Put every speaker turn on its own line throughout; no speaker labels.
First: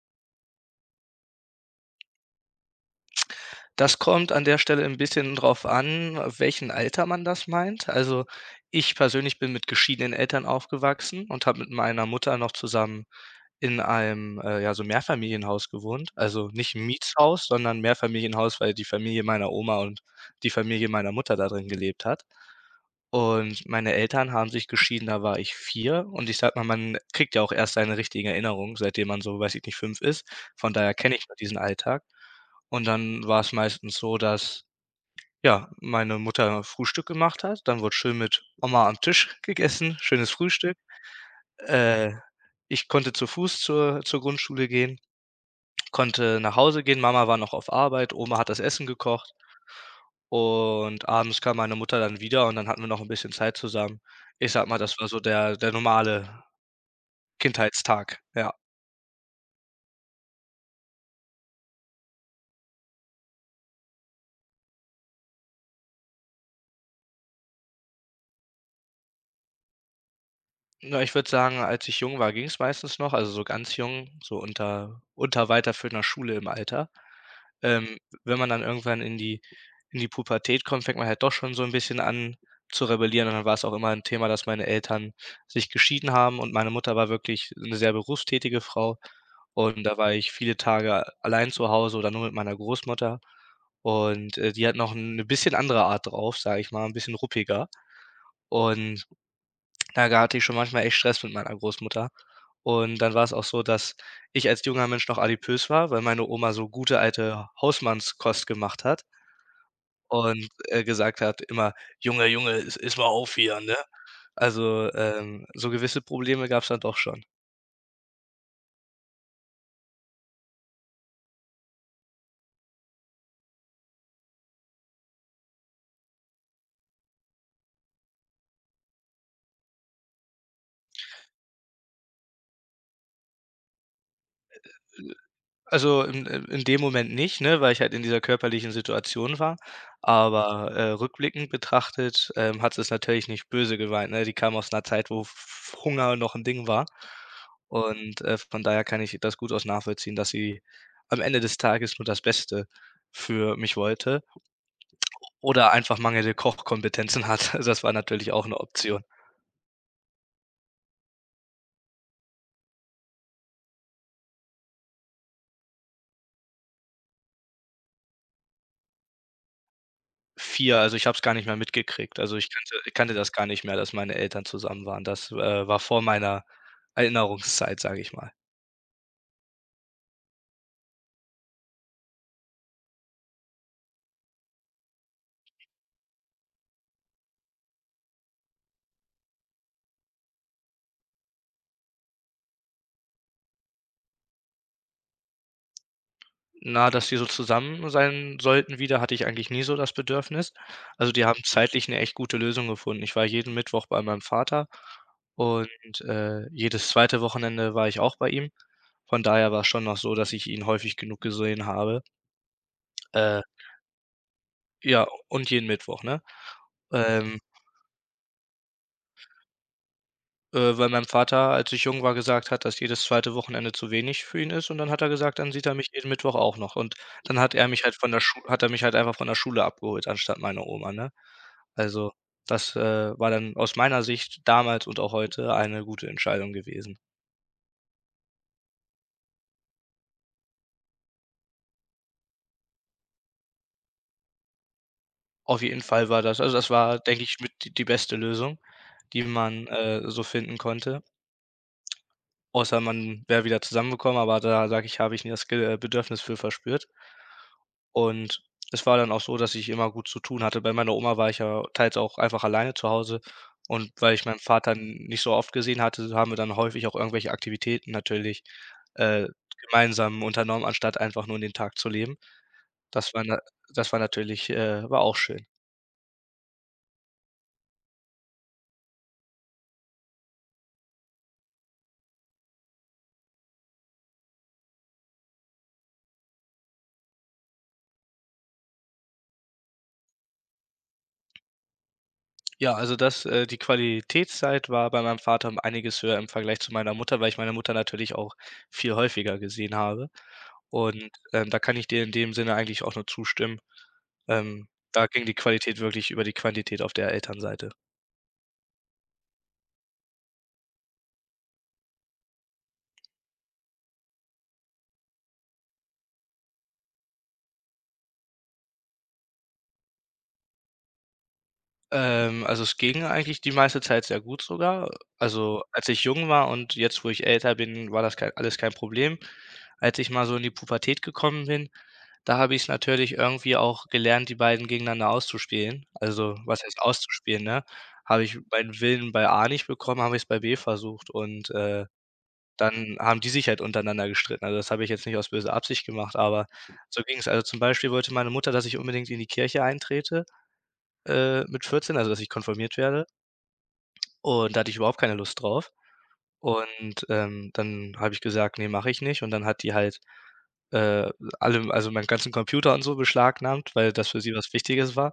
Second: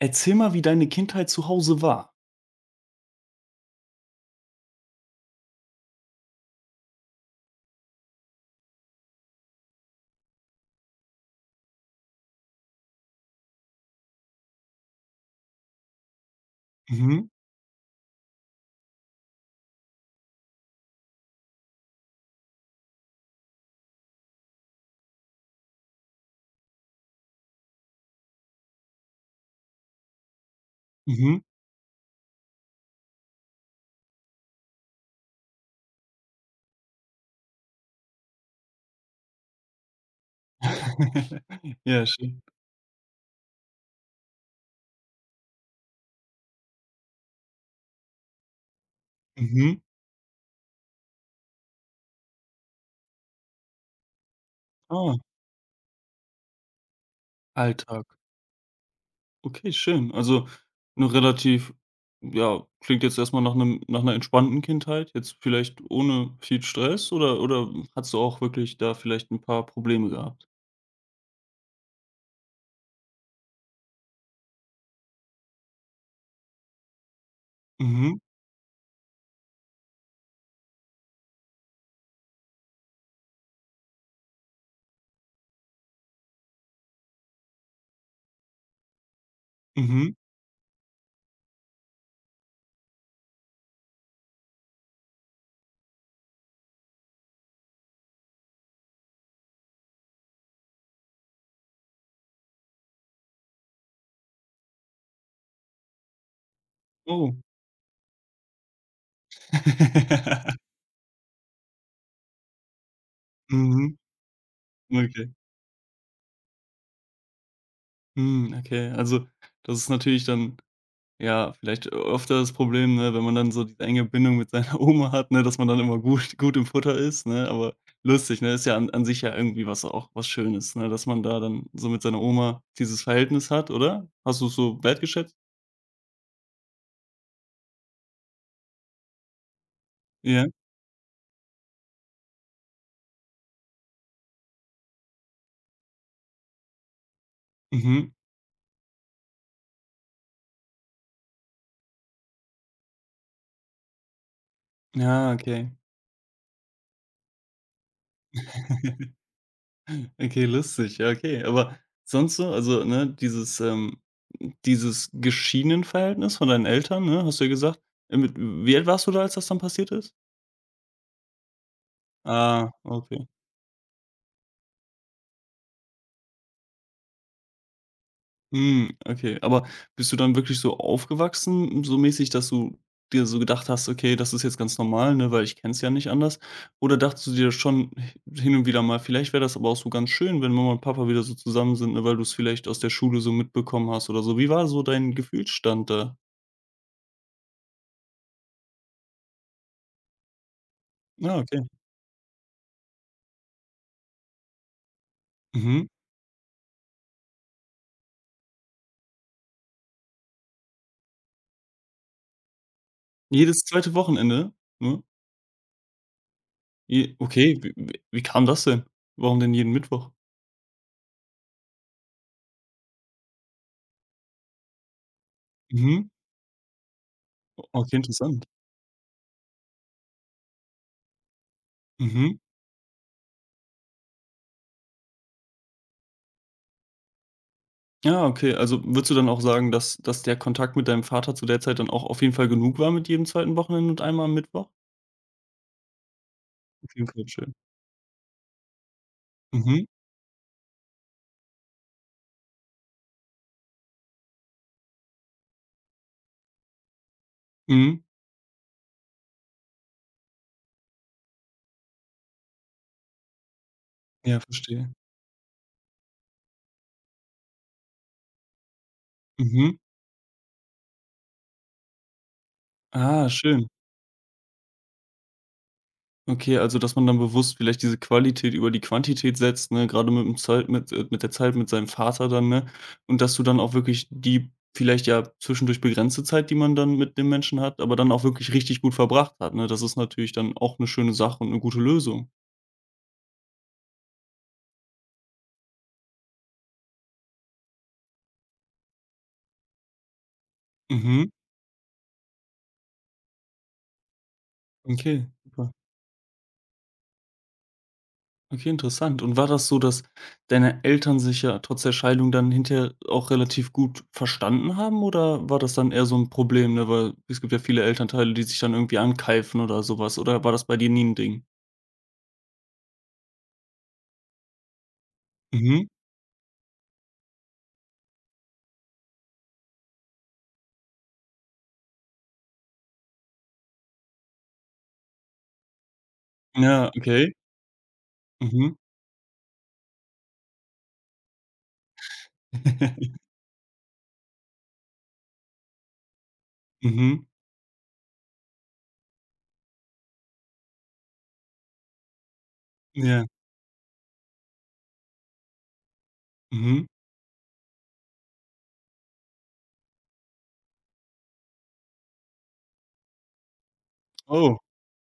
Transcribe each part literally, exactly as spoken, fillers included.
Erzähl mal, wie deine Kindheit zu Hause war.
Das kommt an der Stelle ein bisschen drauf an, welchen Alter man das meint. Also, ich persönlich bin mit geschiedenen Eltern aufgewachsen und habe mit meiner Mutter noch zusammen in einem, äh, ja, so Mehrfamilienhaus gewohnt. Also, nicht 'n
Mhm.
Mietshaus, sondern ein Mehrfamilienhaus, weil die Familie meiner Oma und die Familie meiner Mutter da drin gelebt hat. Und meine Eltern haben sich geschieden, da war ich vier. und ich sage mal, man kriegt ja auch erst seine richtigen Erinnerungen, seitdem man so, weiß ich nicht, fünf ist. Von daher kenne ich nur
Mhm.
diesen Alltag. Und dann war es meistens so, dass, ja, meine Mutter Frühstück gemacht hat, dann wurde schön mit Oma am Tisch gegessen, schönes Frühstück.
Ja,
Äh,
schön.
Ich konnte zu Fuß zur zur Grundschule gehen, konnte nach Hause gehen. Mama war noch auf Arbeit, Oma hat das Essen gekocht.
Mhm.
Und abends kam meine Mutter dann wieder und dann hatten wir noch ein bisschen Zeit zusammen. Ich sag mal, das war
Ah,
so der der normale
Alltag.
Kindheitstag, ja.
Okay, schön. Also eine relativ ja, klingt jetzt erstmal nach einem nach einer entspannten Kindheit, jetzt vielleicht ohne viel Stress oder oder hattest du auch wirklich da vielleicht ein paar Probleme gehabt?
Na, ich würde sagen, als ich jung war, ging es meistens noch, also so ganz jung, so unter unter weiterführender Schule im Alter. Ähm,
Mhm,
Wenn man dann irgendwann in die in die Pubertät kommt, fängt man halt doch schon so ein bisschen an zu rebellieren und dann war es auch immer ein Thema, dass meine Eltern sich geschieden haben und meine Mutter war wirklich eine sehr berufstätige Frau und da war
mhm.
ich viele Tage allein zu Hause oder nur mit meiner Großmutter und, äh, die hat noch eine bisschen andere Art drauf, sage ich mal, ein bisschen ruppiger und da ga hatte ich schon manchmal echt Stress mit meiner Großmutter. Und dann war es auch so, dass ich als junger Mensch noch adipös war, weil meine Oma so gute
Oh.
alte Hausmannskost gemacht hat und, äh, gesagt hat immer: „Junge, Junge, iss iss mal auf hier", ne?
Mhm,
Also,
okay.
ähm, so gewisse Probleme gab es dann doch schon.
Mhm, okay. Also, das ist natürlich dann ja, vielleicht öfter das Problem, ne, wenn man dann so diese enge Bindung mit seiner Oma hat, ne, dass man dann immer gut gut im Futter ist, ne? Aber lustig, ne? Ist ja an an sich ja irgendwie was auch was Schönes, ne, dass man da dann so mit seiner Oma dieses Verhältnis hat, oder? Hast du's so wertgeschätzt?
Also, in äh, in dem Moment nicht, ne, weil ich halt in dieser körperlichen Situation war.
Ja.
Aber, äh, rückblickend betrachtet, ähm, hat sie es natürlich nicht böse gemeint, ne? Die kam aus einer Zeit, wo F Hunger noch ein Ding war.
Mhm.
Und, äh, von daher kann ich das gut aus nachvollziehen, dass sie am Ende des Tages nur das Beste für mich wollte
Ja,
oder
okay.
einfach mangelnde Kochkompetenzen hat. Also, das war natürlich auch eine Option.
Okay, lustig. Ja, okay. Aber sonst so, also, ne, dieses, ähm dieses Geschieden-Verhältnis von deinen Eltern, ne, hast du ja gesagt. Äh, mit wie alt warst du da, als das dann passiert ist?
Vier, also, ich habe es gar nicht mehr mitgekriegt. Also, ich
Ah,
kannte kannte
okay.
das gar nicht mehr, dass meine Eltern zusammen waren. Das, äh, war vor meiner Erinnerungszeit, sage ich mal.
Hm, okay. Aber bist du dann wirklich so aufgewachsen, so mäßig, dass du dir so gedacht hast: „Okay, das ist jetzt ganz normal, ne, weil ich kenne es ja nicht anders.“ Oder dachtest du dir schon hin und wieder mal: „Vielleicht wäre das aber auch so ganz schön, wenn Mama und Papa wieder so zusammen sind, ne, weil du es vielleicht aus der Schule so mitbekommen hast oder so.“ Wie war so dein Gefühlsstand da?
Na, dass die so zusammen sein sollten wieder, hatte ich eigentlich nie so das Bedürfnis. Also, die
Ah,
haben
okay.
zeitlich 'ne echt gute Lösung gefunden. Ich war jeden Mittwoch bei meinem Vater und,
Mhm.
äh, jedes zweite Wochenende war ich auch bei ihm. Von daher war's schon noch so, dass ich ihn häufig genug gesehen habe. Äh,
Jedes zweite Wochenende, ne?
ja, und jeden Mittwoch, ne?
Je
Ähm
okay, w w wie kam das denn? Warum denn jeden Mittwoch?
Äh, weil mein Vater, als ich jung war, gesagt hat, dass jedes zweite Wochenende zu wenig für ihn ist und dann hat er gesagt, dann sieht er mich jeden
Mhm.
Mittwoch auch noch und dann hat er mich halt
Okay,
von der Schu
interessant.
hat er mich halt einfach von der Schule abgeholt anstatt meiner Oma, ne? Also,
Mhm.
das, äh, war dann aus meiner Sicht damals und auch heute eine gute Entscheidung gewesen.
Ja, okay. Also, würdest du dann auch sagen, dass dass der Kontakt mit deinem Vater zu der Zeit dann auch auf jeden Fall genug war mit jedem zweiten Wochenende und einmal am Mittwoch?
Auf jeden Fall war das also, das
Auf
war,
jeden
denke
Fall
ich, mit
schön.
die die beste Lösung, die man,
Mhm,
äh, so finden konnte. Außer man wäre wieder zusammengekommen, aber da sage ich, habe ich nie das Ge äh, Bedürfnis für verspürt.
mhm.
Und es war dann auch so, dass ich immer gut zu tun hatte. Bei meiner Oma war ich ja teils auch einfach alleine zu Hause und weil ich meinen
Ja,
Vater
verstehe.
n- nicht so oft gesehen hatte, haben wir dann häufig auch irgendwelche Aktivitäten natürlich, äh,
Mhm.
gemeinsam unternommen, anstatt einfach nur in den Tag zu leben. Das war
Ah,
na
schön.
Das war natürlich äh, war auch schön.
Okay, also, dass man dann bewusst vielleicht diese Qualität über die Quantität setzt, ne, gerade mit dem Zeit mit äh, mit der Zeit mit seinem Vater dann, ne? Und dass du dann auch wirklich die vielleicht ja zwischendurch begrenzte Zeit, die man dann mit dem Menschen hat, aber dann auch wirklich richtig gut verbracht hat, ne? Das ist natürlich dann auch eine schöne Sache und eine gute Lösung.
Ja, also das äh, die Qualitätszeit war bei meinem Vater um einiges höher im Vergleich zu meiner Mutter, weil ich meine Mutter natürlich auch viel häufiger gesehen habe. Und,
Mhm,
ähm, da kann ich dir in dem Sinne eigentlich auch nur zustimmen. Ähm, da
okay,
ging die
super.
Qualität wirklich über die Quantität auf der Elternseite.
Okay, interessant. Und war das so, dass deine Eltern sich ja trotz der Scheidung dann hinterher auch relativ gut verstanden haben oder war das dann eher so ein Problem, ne? Weil es gibt ja viele Elternteile, die sich dann irgendwie ankeifen oder sowas, oder war das bei dir nie ein Ding?
Ähm, also, es ging eigentlich die meiste Zeit sehr gut sogar. Also,
Mhm.
als ich jung war und jetzt, wo ich älter bin, war das kei alles kein Problem. Als ich mal so in die Pubertät gekommen bin, da habe ich's natürlich irgendwie auch gelernt, die beiden gegeneinander auszuspielen. Also, was heißt
Ja, okay.
auszuspielen, ne? Habe ich
Mhm.
meinen Willen bei A nicht bekommen, habe ich es bei B versucht und, äh, dann haben die sich halt untereinander gestritten. Also, das habe ich jetzt nicht aus böser Absicht gemacht, aber so ging
Mhm.
es. Also, zum Beispiel wollte meine Mutter, dass ich unbedingt in die Kirche eintrete äh, mit vierzehn, also dass ich konfirmiert werde.
Ja.
Und da hatte ich überhaupt keine Lust drauf.
Mhm.
Und, ähm, dann habe ich gesagt: „Nee, mache ich nicht." Und dann hat die halt, äh, alle also meinen ganzen Computer und so beschlagnahmt, weil das für sie was
Oh.
Wichtiges war.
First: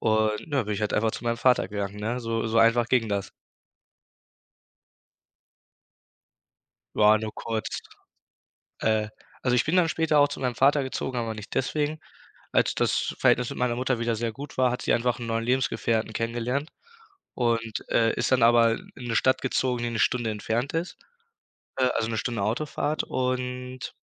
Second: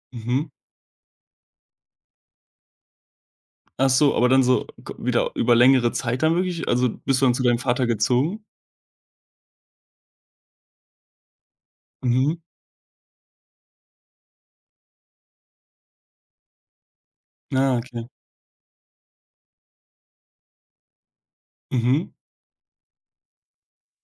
Und
Mhm.
ja, bin ich halt einfach zu meinem Vater gegangen, ne? So so einfach ging das.
Ach so, aber dann so k wieder über längere Zeit dann wirklich? Also,
Ja,
bist du
nur
dann zu deinem
kurz.
Vater gezogen?
Äh, also ich bin dann später auch zu meinem Vater gezogen, aber nicht deswegen.
Mhm.
Als das Verhältnis mit meiner Mutter wieder sehr gut war, hat sie einfach einen neuen Lebensgefährten kennengelernt
Ah,
und,
okay.
äh, ist dann aber in eine Stadt gezogen, die eine Stunde entfernt ist. Äh, also
Mhm.
eine Stunde Autofahrt und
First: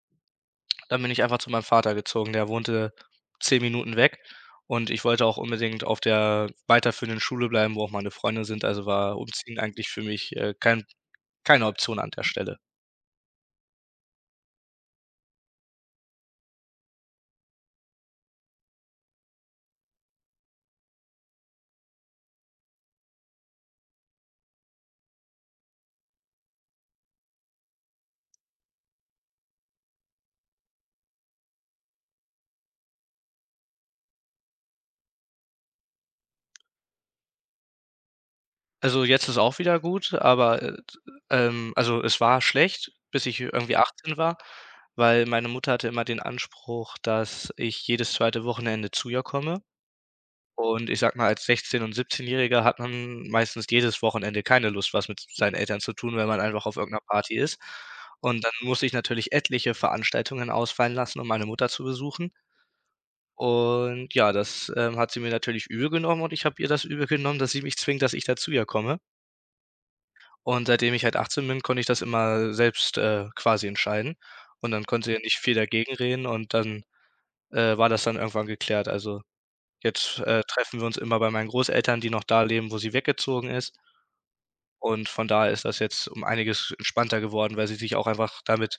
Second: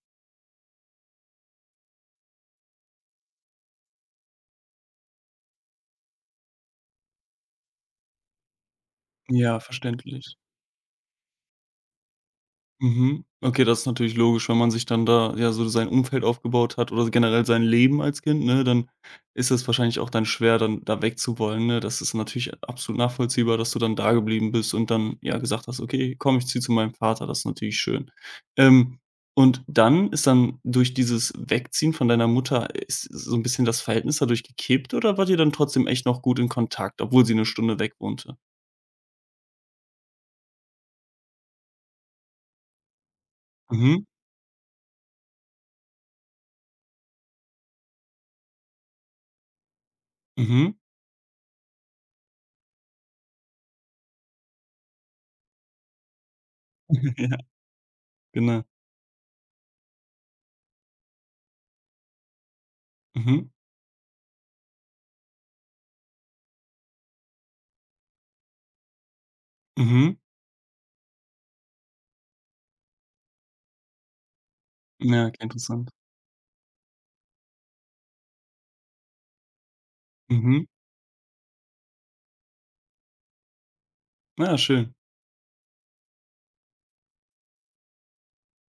dann bin ich einfach zu meinem Vater gezogen. Der wohnte zehn Minuten weg und ich wollte auch unbedingt auf der weiterführenden Schule bleiben, wo auch meine Freunde sind, also war Umziehen
Ja,
eigentlich für mich,
verständlich.
äh, kein keine Option an der Stelle.
Mhm. Okay, das ist natürlich logisch, wenn man sich dann da, ja, so sein Umfeld aufgebaut hat oder generell sein Leben als Kind, ne, dann ist es wahrscheinlich auch dann schwer, dann da wegzuwollen, ne? Das ist natürlich absolut nachvollziehbar, dass du dann da geblieben bist und dann, ja, gesagt hast: „Okay, komm, ich ziehe zu meinem Vater.“ Das ist natürlich schön. Ähm, und dann ist dann durch dieses Wegziehen von deiner Mutter ist so ein bisschen das Verhältnis dadurch gekippt oder wart ihr dann trotzdem echt noch gut in Kontakt, obwohl sie eine Stunde weg wohnte?
Also, jetzt ist auch wieder gut, aber, äh, ähm, also es war schlecht, bis ich irgendwie
Mhm.
achtzehn war, weil meine Mutter hatte immer den Anspruch, dass ich jedes zweite Wochenende zu ihr komme.
mhm.
Und ich sag mal, als sechzehn und siebzehnjähriger-Jähriger hat man meistens jedes Wochenende keine Lust, was mit seinen Eltern zu tun, wenn man einfach auf irgendeiner Party
Ja,
ist. Und dann
genau.
musste ich natürlich etliche Veranstaltungen ausfallen lassen, um meine Mutter zu besuchen.
Mhm,
Und ja, das, ähm, hat sie mir natürlich übel genommen und ich habe ihr das übel genommen, dass sie mich zwingt, dass ich da zu ihr komme.
mhm.
Und seitdem ich halt achtzehn bin, konnte ich das immer selbst, äh, quasi entscheiden. Und dann konnte sie ja
Ja,
nicht
okay,
viel
interessant.
dagegen reden und dann, äh, war das dann irgendwann geklärt. Also Jetzt, äh,
Mhm.
treffen wir uns immer bei meinen Großeltern, die noch da leben, wo sie weggezogen ist.
Ja, schön.
Und von daher ist das jetzt um einiges entspannter geworden, weil sie sich auch einfach damit.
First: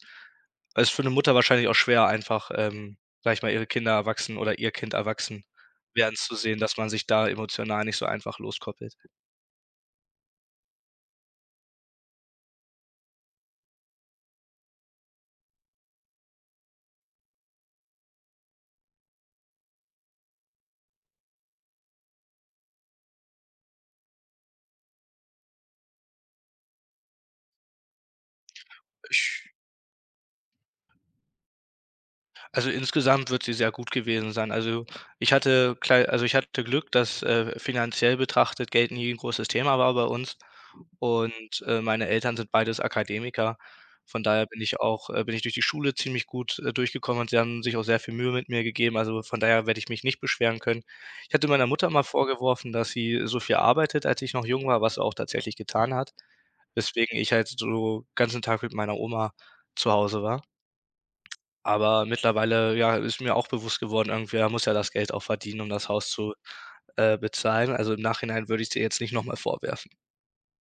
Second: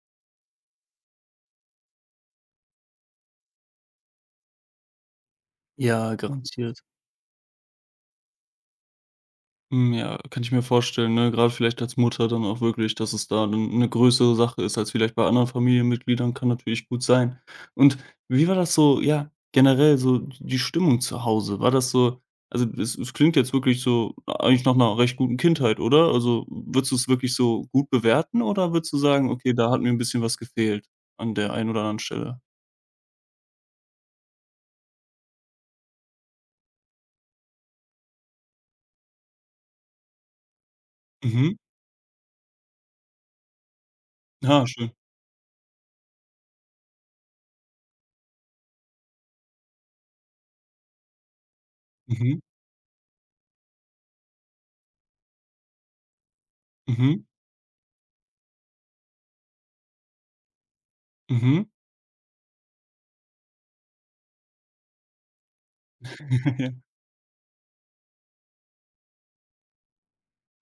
Es ist für 'ne Mutter wahrscheinlich auch schwer einfach, ähm, sage ich mal, ihre Kinder erwachsen oder ihr Kind erwachsen werden
Ja,
zu sehen, dass
garantiert.
man sich da emotional nicht so einfach loskoppelt.
Hm, ja, kann ich mir vorstellen, ne? Grade vielleicht als Mutter dann auch wirklich, dass es da eine größere Sache ist als vielleicht bei anderen Familienmitgliedern, kann natürlich gut sein. Und wie war das so, ja, generell so die Stimmung zu Hause? War das so also, es es klingt jetzt wirklich so eigentlich nach 'ner recht guten Kindheit, oder? Also, würdest du es wirklich so gut bewerten oder würdest du sagen:
Ich
„Okay, da hat mir ein bisschen was gefehlt an der einen oder anderen Stelle?“
Also, insgesamt wird sie sehr gut gewesen sein. Also, ich hatte klei also, ich hatte Glück, dass, äh, finanziell betrachtet Geld nie ein großes Thema war bei uns
Mhm.
und, äh, meine Eltern sind beides Akademiker. Von daher bin
Ja,
ich
schön.
auch äh, bin ich durch die Schule ziemlich gut, äh, durchgekommen und sie haben sich auch sehr viel Mühe mit mir gegeben. Also, von daher werde ich mich nicht beschweren können. Ich hatte meiner Mutter mal
Mhm.
vorgeworfen, dass sie so viel arbeitet, als ich noch jung war, was sie auch tatsächlich getan hat, weswegen
Mhm.
ich halt so ganzen Tag mit meiner Oma zu Hause war.
Mhm.
Aber mittlerweile, ja, ist mir auch bewusst geworden, irgendwer muss ja das Geld auch verdienen, um das Haus zu,
Ja.
äh, bezahlen. Also, im Nachhinein würde ich dir jetzt nicht noch mal vorwerfen.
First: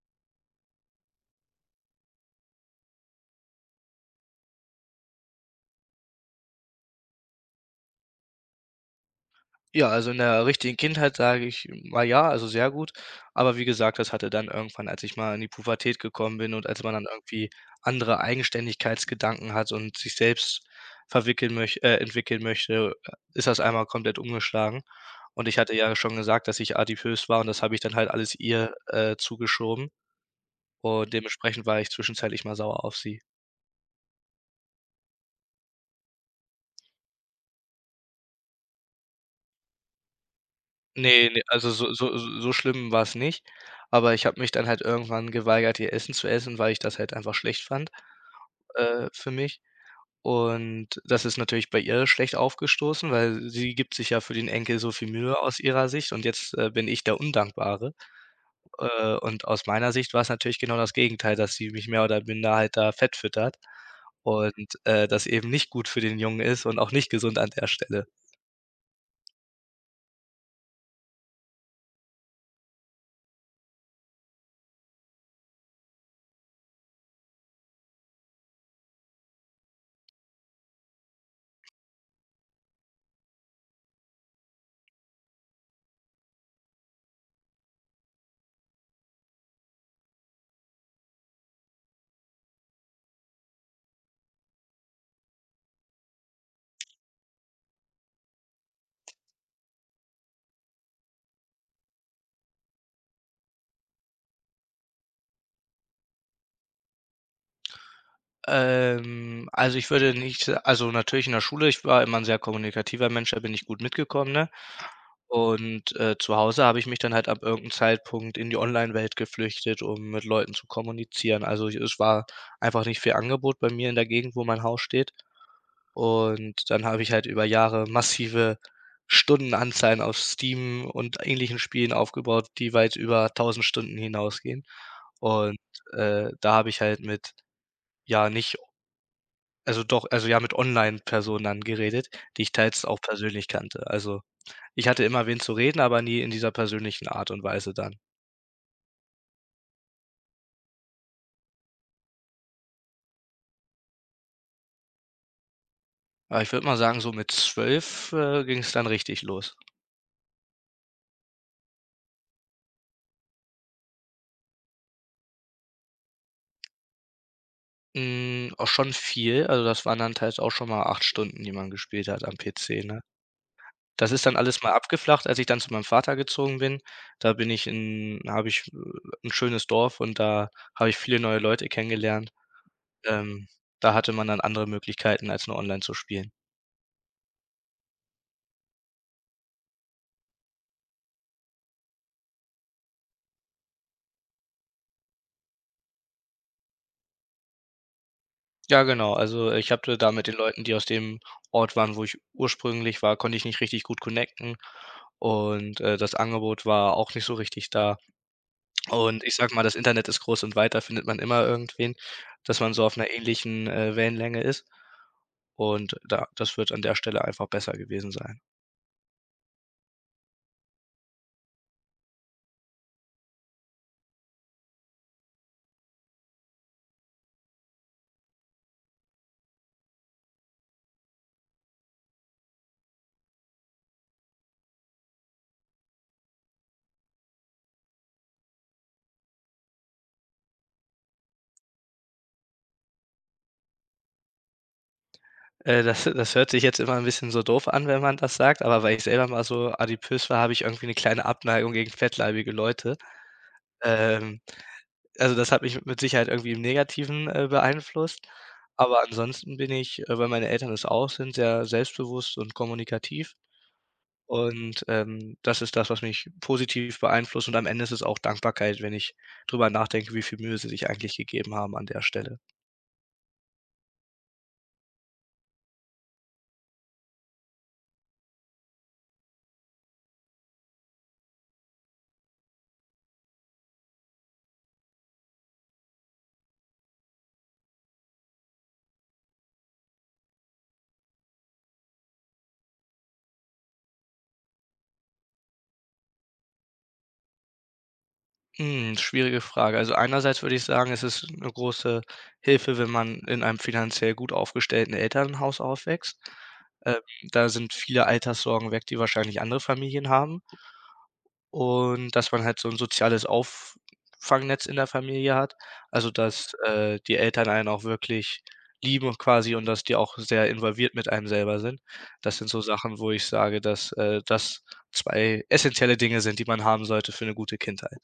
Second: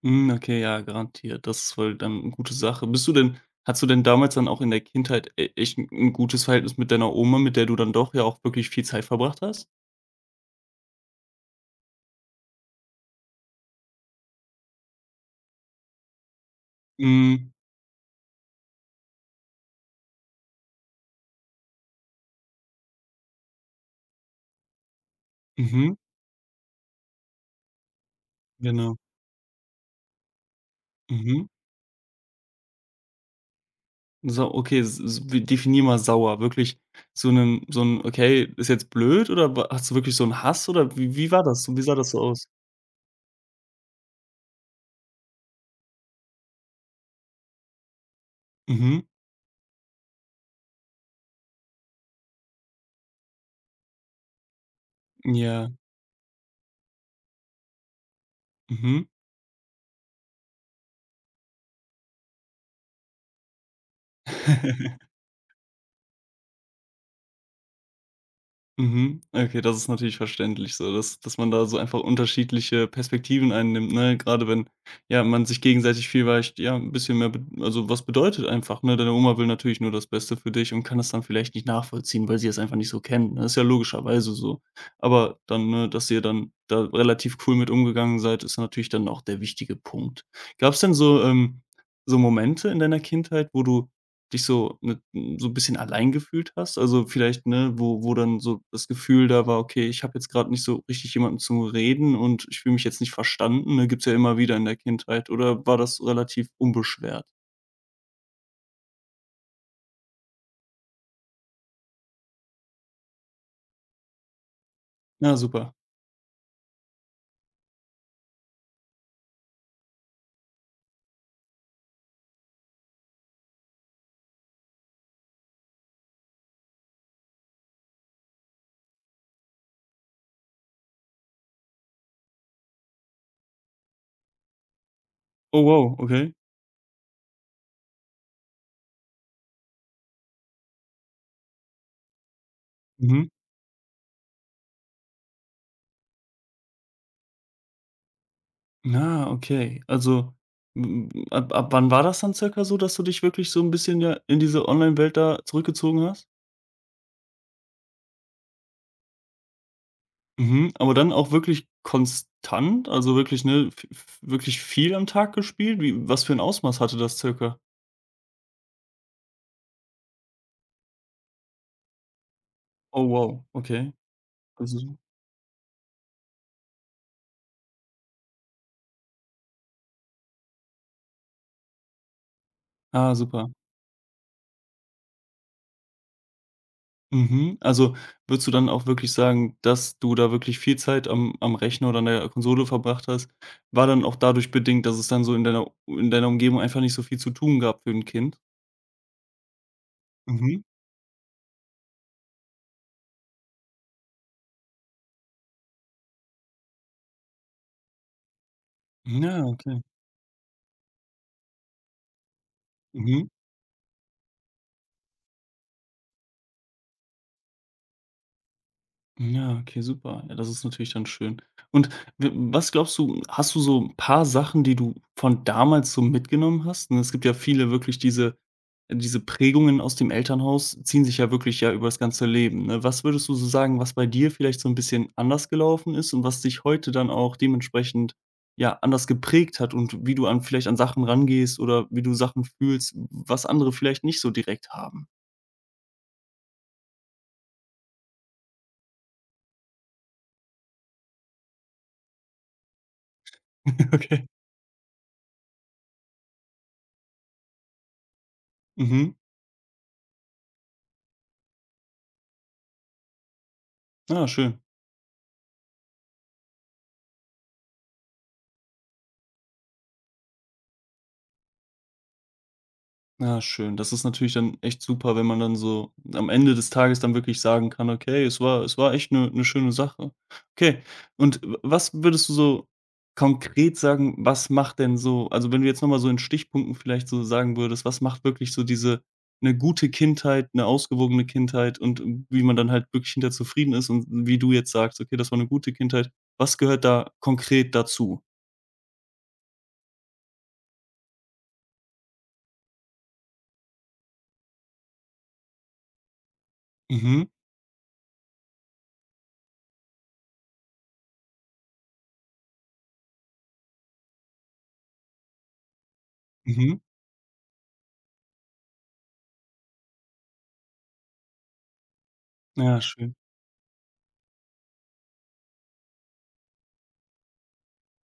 Hm, okay, ja, garantiert. Das ist wohl dann eine gute Sache. Bist du denn hattest du denn damals dann auch in der Kindheit e echt 'n 'n gutes Verhältnis mit deiner Oma, mit der du dann doch ja auch wirklich viel Zeit verbracht hast?
Ja, also, in der richtigen Kindheit sage ich mal ja, also, sehr gut. Aber wie gesagt, das hatte dann irgendwann, als ich mal in die Pubertät gekommen bin und als man dann irgendwie
Hm,
andere Eigenständigkeitsgedanken hat und sich selbst verwickeln möch äh, entwickeln möchte, äh, ist das einmal komplett umgeschlagen. Und ich hatte ja
mhm,
schon gesagt, dass ich adipös war und das habe ich dann halt alles ihr,
genau.
äh, zugeschoben. Und
Mhm.
dementsprechend war ich zwischenzeitlich mal sauer auf sie.
So, okay, s s wie definier mal sauer. Wirklich so einen so ein „Okay, ist jetzt blöd“ oder wa hast du wirklich so einen Hass oder wie
Ne,
wie
ne,
war das?
also
so, Wie
so
sah das
so
so aus?
so schlimm war's nicht, aber ich habe mich dann halt irgendwann geweigert, ihr Essen zu essen, weil ich das halt einfach schlecht fand,
Mhm.
äh, für mich. Und das ist natürlich bei ihr schlecht aufgestoßen, weil sie gibt sich ja für den Enkel so viel Mühe aus
Ja.
ihrer Sicht und jetzt, äh, bin ich der Undankbare.
Mhm.
Äh, und aus meiner Sicht war's natürlich genau das Gegenteil, dass sie mich mehr oder minder halt da fettfüttert und, äh, das eben nicht gut für den Jungen ist und auch nicht gesund an der Stelle.
Mhm. Okay, das ist natürlich verständlich so, dass dass man da so einfach unterschiedliche Perspektiven einnimmt, ne? Gerade wenn, ja, man sich gegenseitig vielleicht, ja, ein bisschen mehr be also, was bedeutet einfach, ne? Deine Oma will natürlich nur das Beste für dich und kann das dann vielleicht nicht nachvollziehen, weil sie es einfach nicht so kennt, ne? Ist ja logischerweise so. Aber dann, ne, dass ihr dann da relativ cool mit umgegangen seid, ist natürlich dann auch der wichtige Punkt. Gab es denn so, ähm so Momente in deiner Kindheit, wo du dich so mit so 'n bisschen allein gefühlt hast? Also, vielleicht, ne, wo wo dann so das Gefühl da war: „Okay, ich habe jetzt gerade nicht so richtig jemanden zum Reden und ich fühle mich jetzt nicht verstanden“, ne? Gibt's ja immer wieder in der Kindheit oder war das relativ unbeschwert?
Ähm, also, ich würde nicht sa- also, natürlich in der Schule ich war immer ein sehr kommunikativer Mensch, da bin ich gut mitgekommen, ne?
Ja, super.
Und, äh, zu Hause habe ich mich dann halt ab irgendeinem Zeitpunkt in die Online-Welt geflüchtet, um mit Leuten zu kommunizieren. Also, ich es war einfach nicht viel Angebot bei mir in der Gegend, wo mein Haus steht. Und dann habe ich halt über Jahre massive Stundenanzahlen auf Steam und ähnlichen Spielen aufgebaut, die weit über tausend Stunden hinausgehen. Und,
Oh wow,
äh,
okay.
da habe ich halt mit, ja, nicht also doch also ja, mit Online-Personen dann geredet, die ich teils auch
Mhm.
persönlich kannte. Also, ich hatte immer wen zu reden, aber nie in dieser persönlichen Art und Weise dann.
Ah, okay. Also, m ab ab wann war das dann circa so, dass du dich wirklich so ein bisschen ja in diese Online-Welt da zurückgezogen hast?
Aber ich würde mal sagen, so mit zwölf äh, ging es dann richtig los.
Mhm, aber dann auch wirklich konstant? Also wirklich, ne, v v wirklich viel am Tag gespielt? Wie was für ein Ausmaß hatte das circa?
Hm, auch schon viel. Also, das waren dann teils auch schon mal acht Stunden, die man gespielt hat am P C, ne?
Oh wow, okay.
Das ist dann alles mal
Also
abgeflacht, als ich dann zu meinem Vater gezogen bin. Da bin ich in habe ich, äh, 'n schönes Dorf und da habe ich viele neue Leute kennengelernt.
ah,
Ähm,
super.
Da hatte man dann andere Möglichkeiten, als nur online zu spielen.
Mhm. Also, würdest du dann auch wirklich sagen, dass du da wirklich viel Zeit am am Rechner oder an der Konsole verbracht hast, war dann auch dadurch bedingt, dass es dann so in deiner in deiner Umgebung einfach nicht so viel zu tun gab für ein Kind?
Ja, genau. Also, äh, ich hatte da mit den
Mhm.
Leuten, die aus dem Ort waren, wo ich ursprünglich war, konnte ich nicht richtig gut connecten und, äh, das Angebot war auch nicht so richtig da. Und ich
Ja,
sag mal, das
okay.
Internet ist groß und weit, da findet man immer irgendwen, dass man so auf einer
Mhm.
ähnlichen, äh, Wellenlänge ist. Und da das wird an der Stelle einfach besser gewesen sein.
Ja, okay, super. Ja, das ist natürlich dann schön. Und w was glaubst du hast du so ein paar Sachen, die du von damals so mitgenommen hast? Ne, es gibt ja viele wirklich diese diese Prägungen aus dem Elternhaus ziehen sich ja wirklich ja über das ganze Leben, ne? Was würdest du so sagen, was bei dir vielleicht so ein bisschen anders gelaufen ist und was dich heute dann auch dementsprechend, ja, anders geprägt hat und wie du an vielleicht an Sachen rangehst oder wie du Sachen fühlst, was andere vielleicht nicht so direkt haben?
Äh, das das hört sich jetzt immer ein bisschen so doof an, wenn man das sagt, aber weil ich selber mal so adipös war, habe ich irgendwie eine kleine Abneigung gegen fettleibige Leute.
Okay.
Ähm Also, das hat mich mit Sicherheit irgendwie im Negativen, äh, beeinflusst. Aber
Mhm.
ansonsten bin ich, äh, weil meine Eltern es auch sind, sehr selbstbewusst und kommunikativ.
Ah, schön.
Und, ähm, das ist das, was mich positiv beeinflusst. Und am Ende ist es auch Dankbarkeit, wenn ich drüber nachdenke, wie viel Mühe sie sich eigentlich gegeben haben an der Stelle.
Ja, schön. Das ist natürlich dann echt super, wenn man dann so am Ende des Tages dann wirklich sagen kann: „Okay, es war es war echt eine 'ne schöne Sache.“ Okay, und w was würdest du so konkret sagen, was macht denn so also, wenn du jetzt noch mal so in Stichpunkten vielleicht so sagen würdest, was macht wirklich so diese eine gute Kindheit, eine ausgewogene Kindheit und wie man dann halt wirklich hinter zufrieden ist und wie du jetzt sagst: „Okay, das war eine gute Kindheit.“ Was gehört da konkret dazu?
Hm, schwierige Frage. Also, einerseits würde ich sagen, es ist eine große Hilfe, wenn man in einem finanziell gut aufgestellten Elternhaus aufwächst. Ähm,
Mhm.
Da sind viele Alterssorgen weg, die wahrscheinlich andere Familien haben. Und dass man halt so 'n soziales Auffangnetz in der Familie hat. Also, dass,
mhm.
äh, die Eltern einen auch wirklich lieben quasi und dass die auch sehr involviert mit einem selber sind. Das sind so
Ja,
Sachen, wo
schön.
ich sage, dass, äh, das zwei essenzielle Dinge sind, die man haben sollte für 'ne gute Kindheit.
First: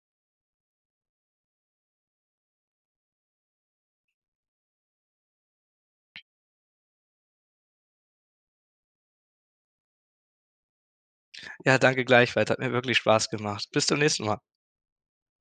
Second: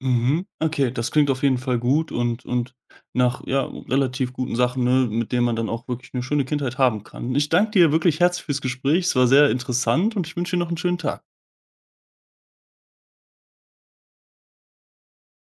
Mhm. Okay, das klingt auf jeden Fall gut und und nach, ja, relativ guten Sachen, ne, mit denen man dann auch wirklich eine schöne Kindheit haben kann. Ich danke dir wirklich herzlich fürs Gespräch. Es war sehr interessant und ich wünsche dir noch einen schönen Tag.
Ja, danke gleichfalls. Hat mir wirklich Spaß gemacht. Bis zum nächsten Mal.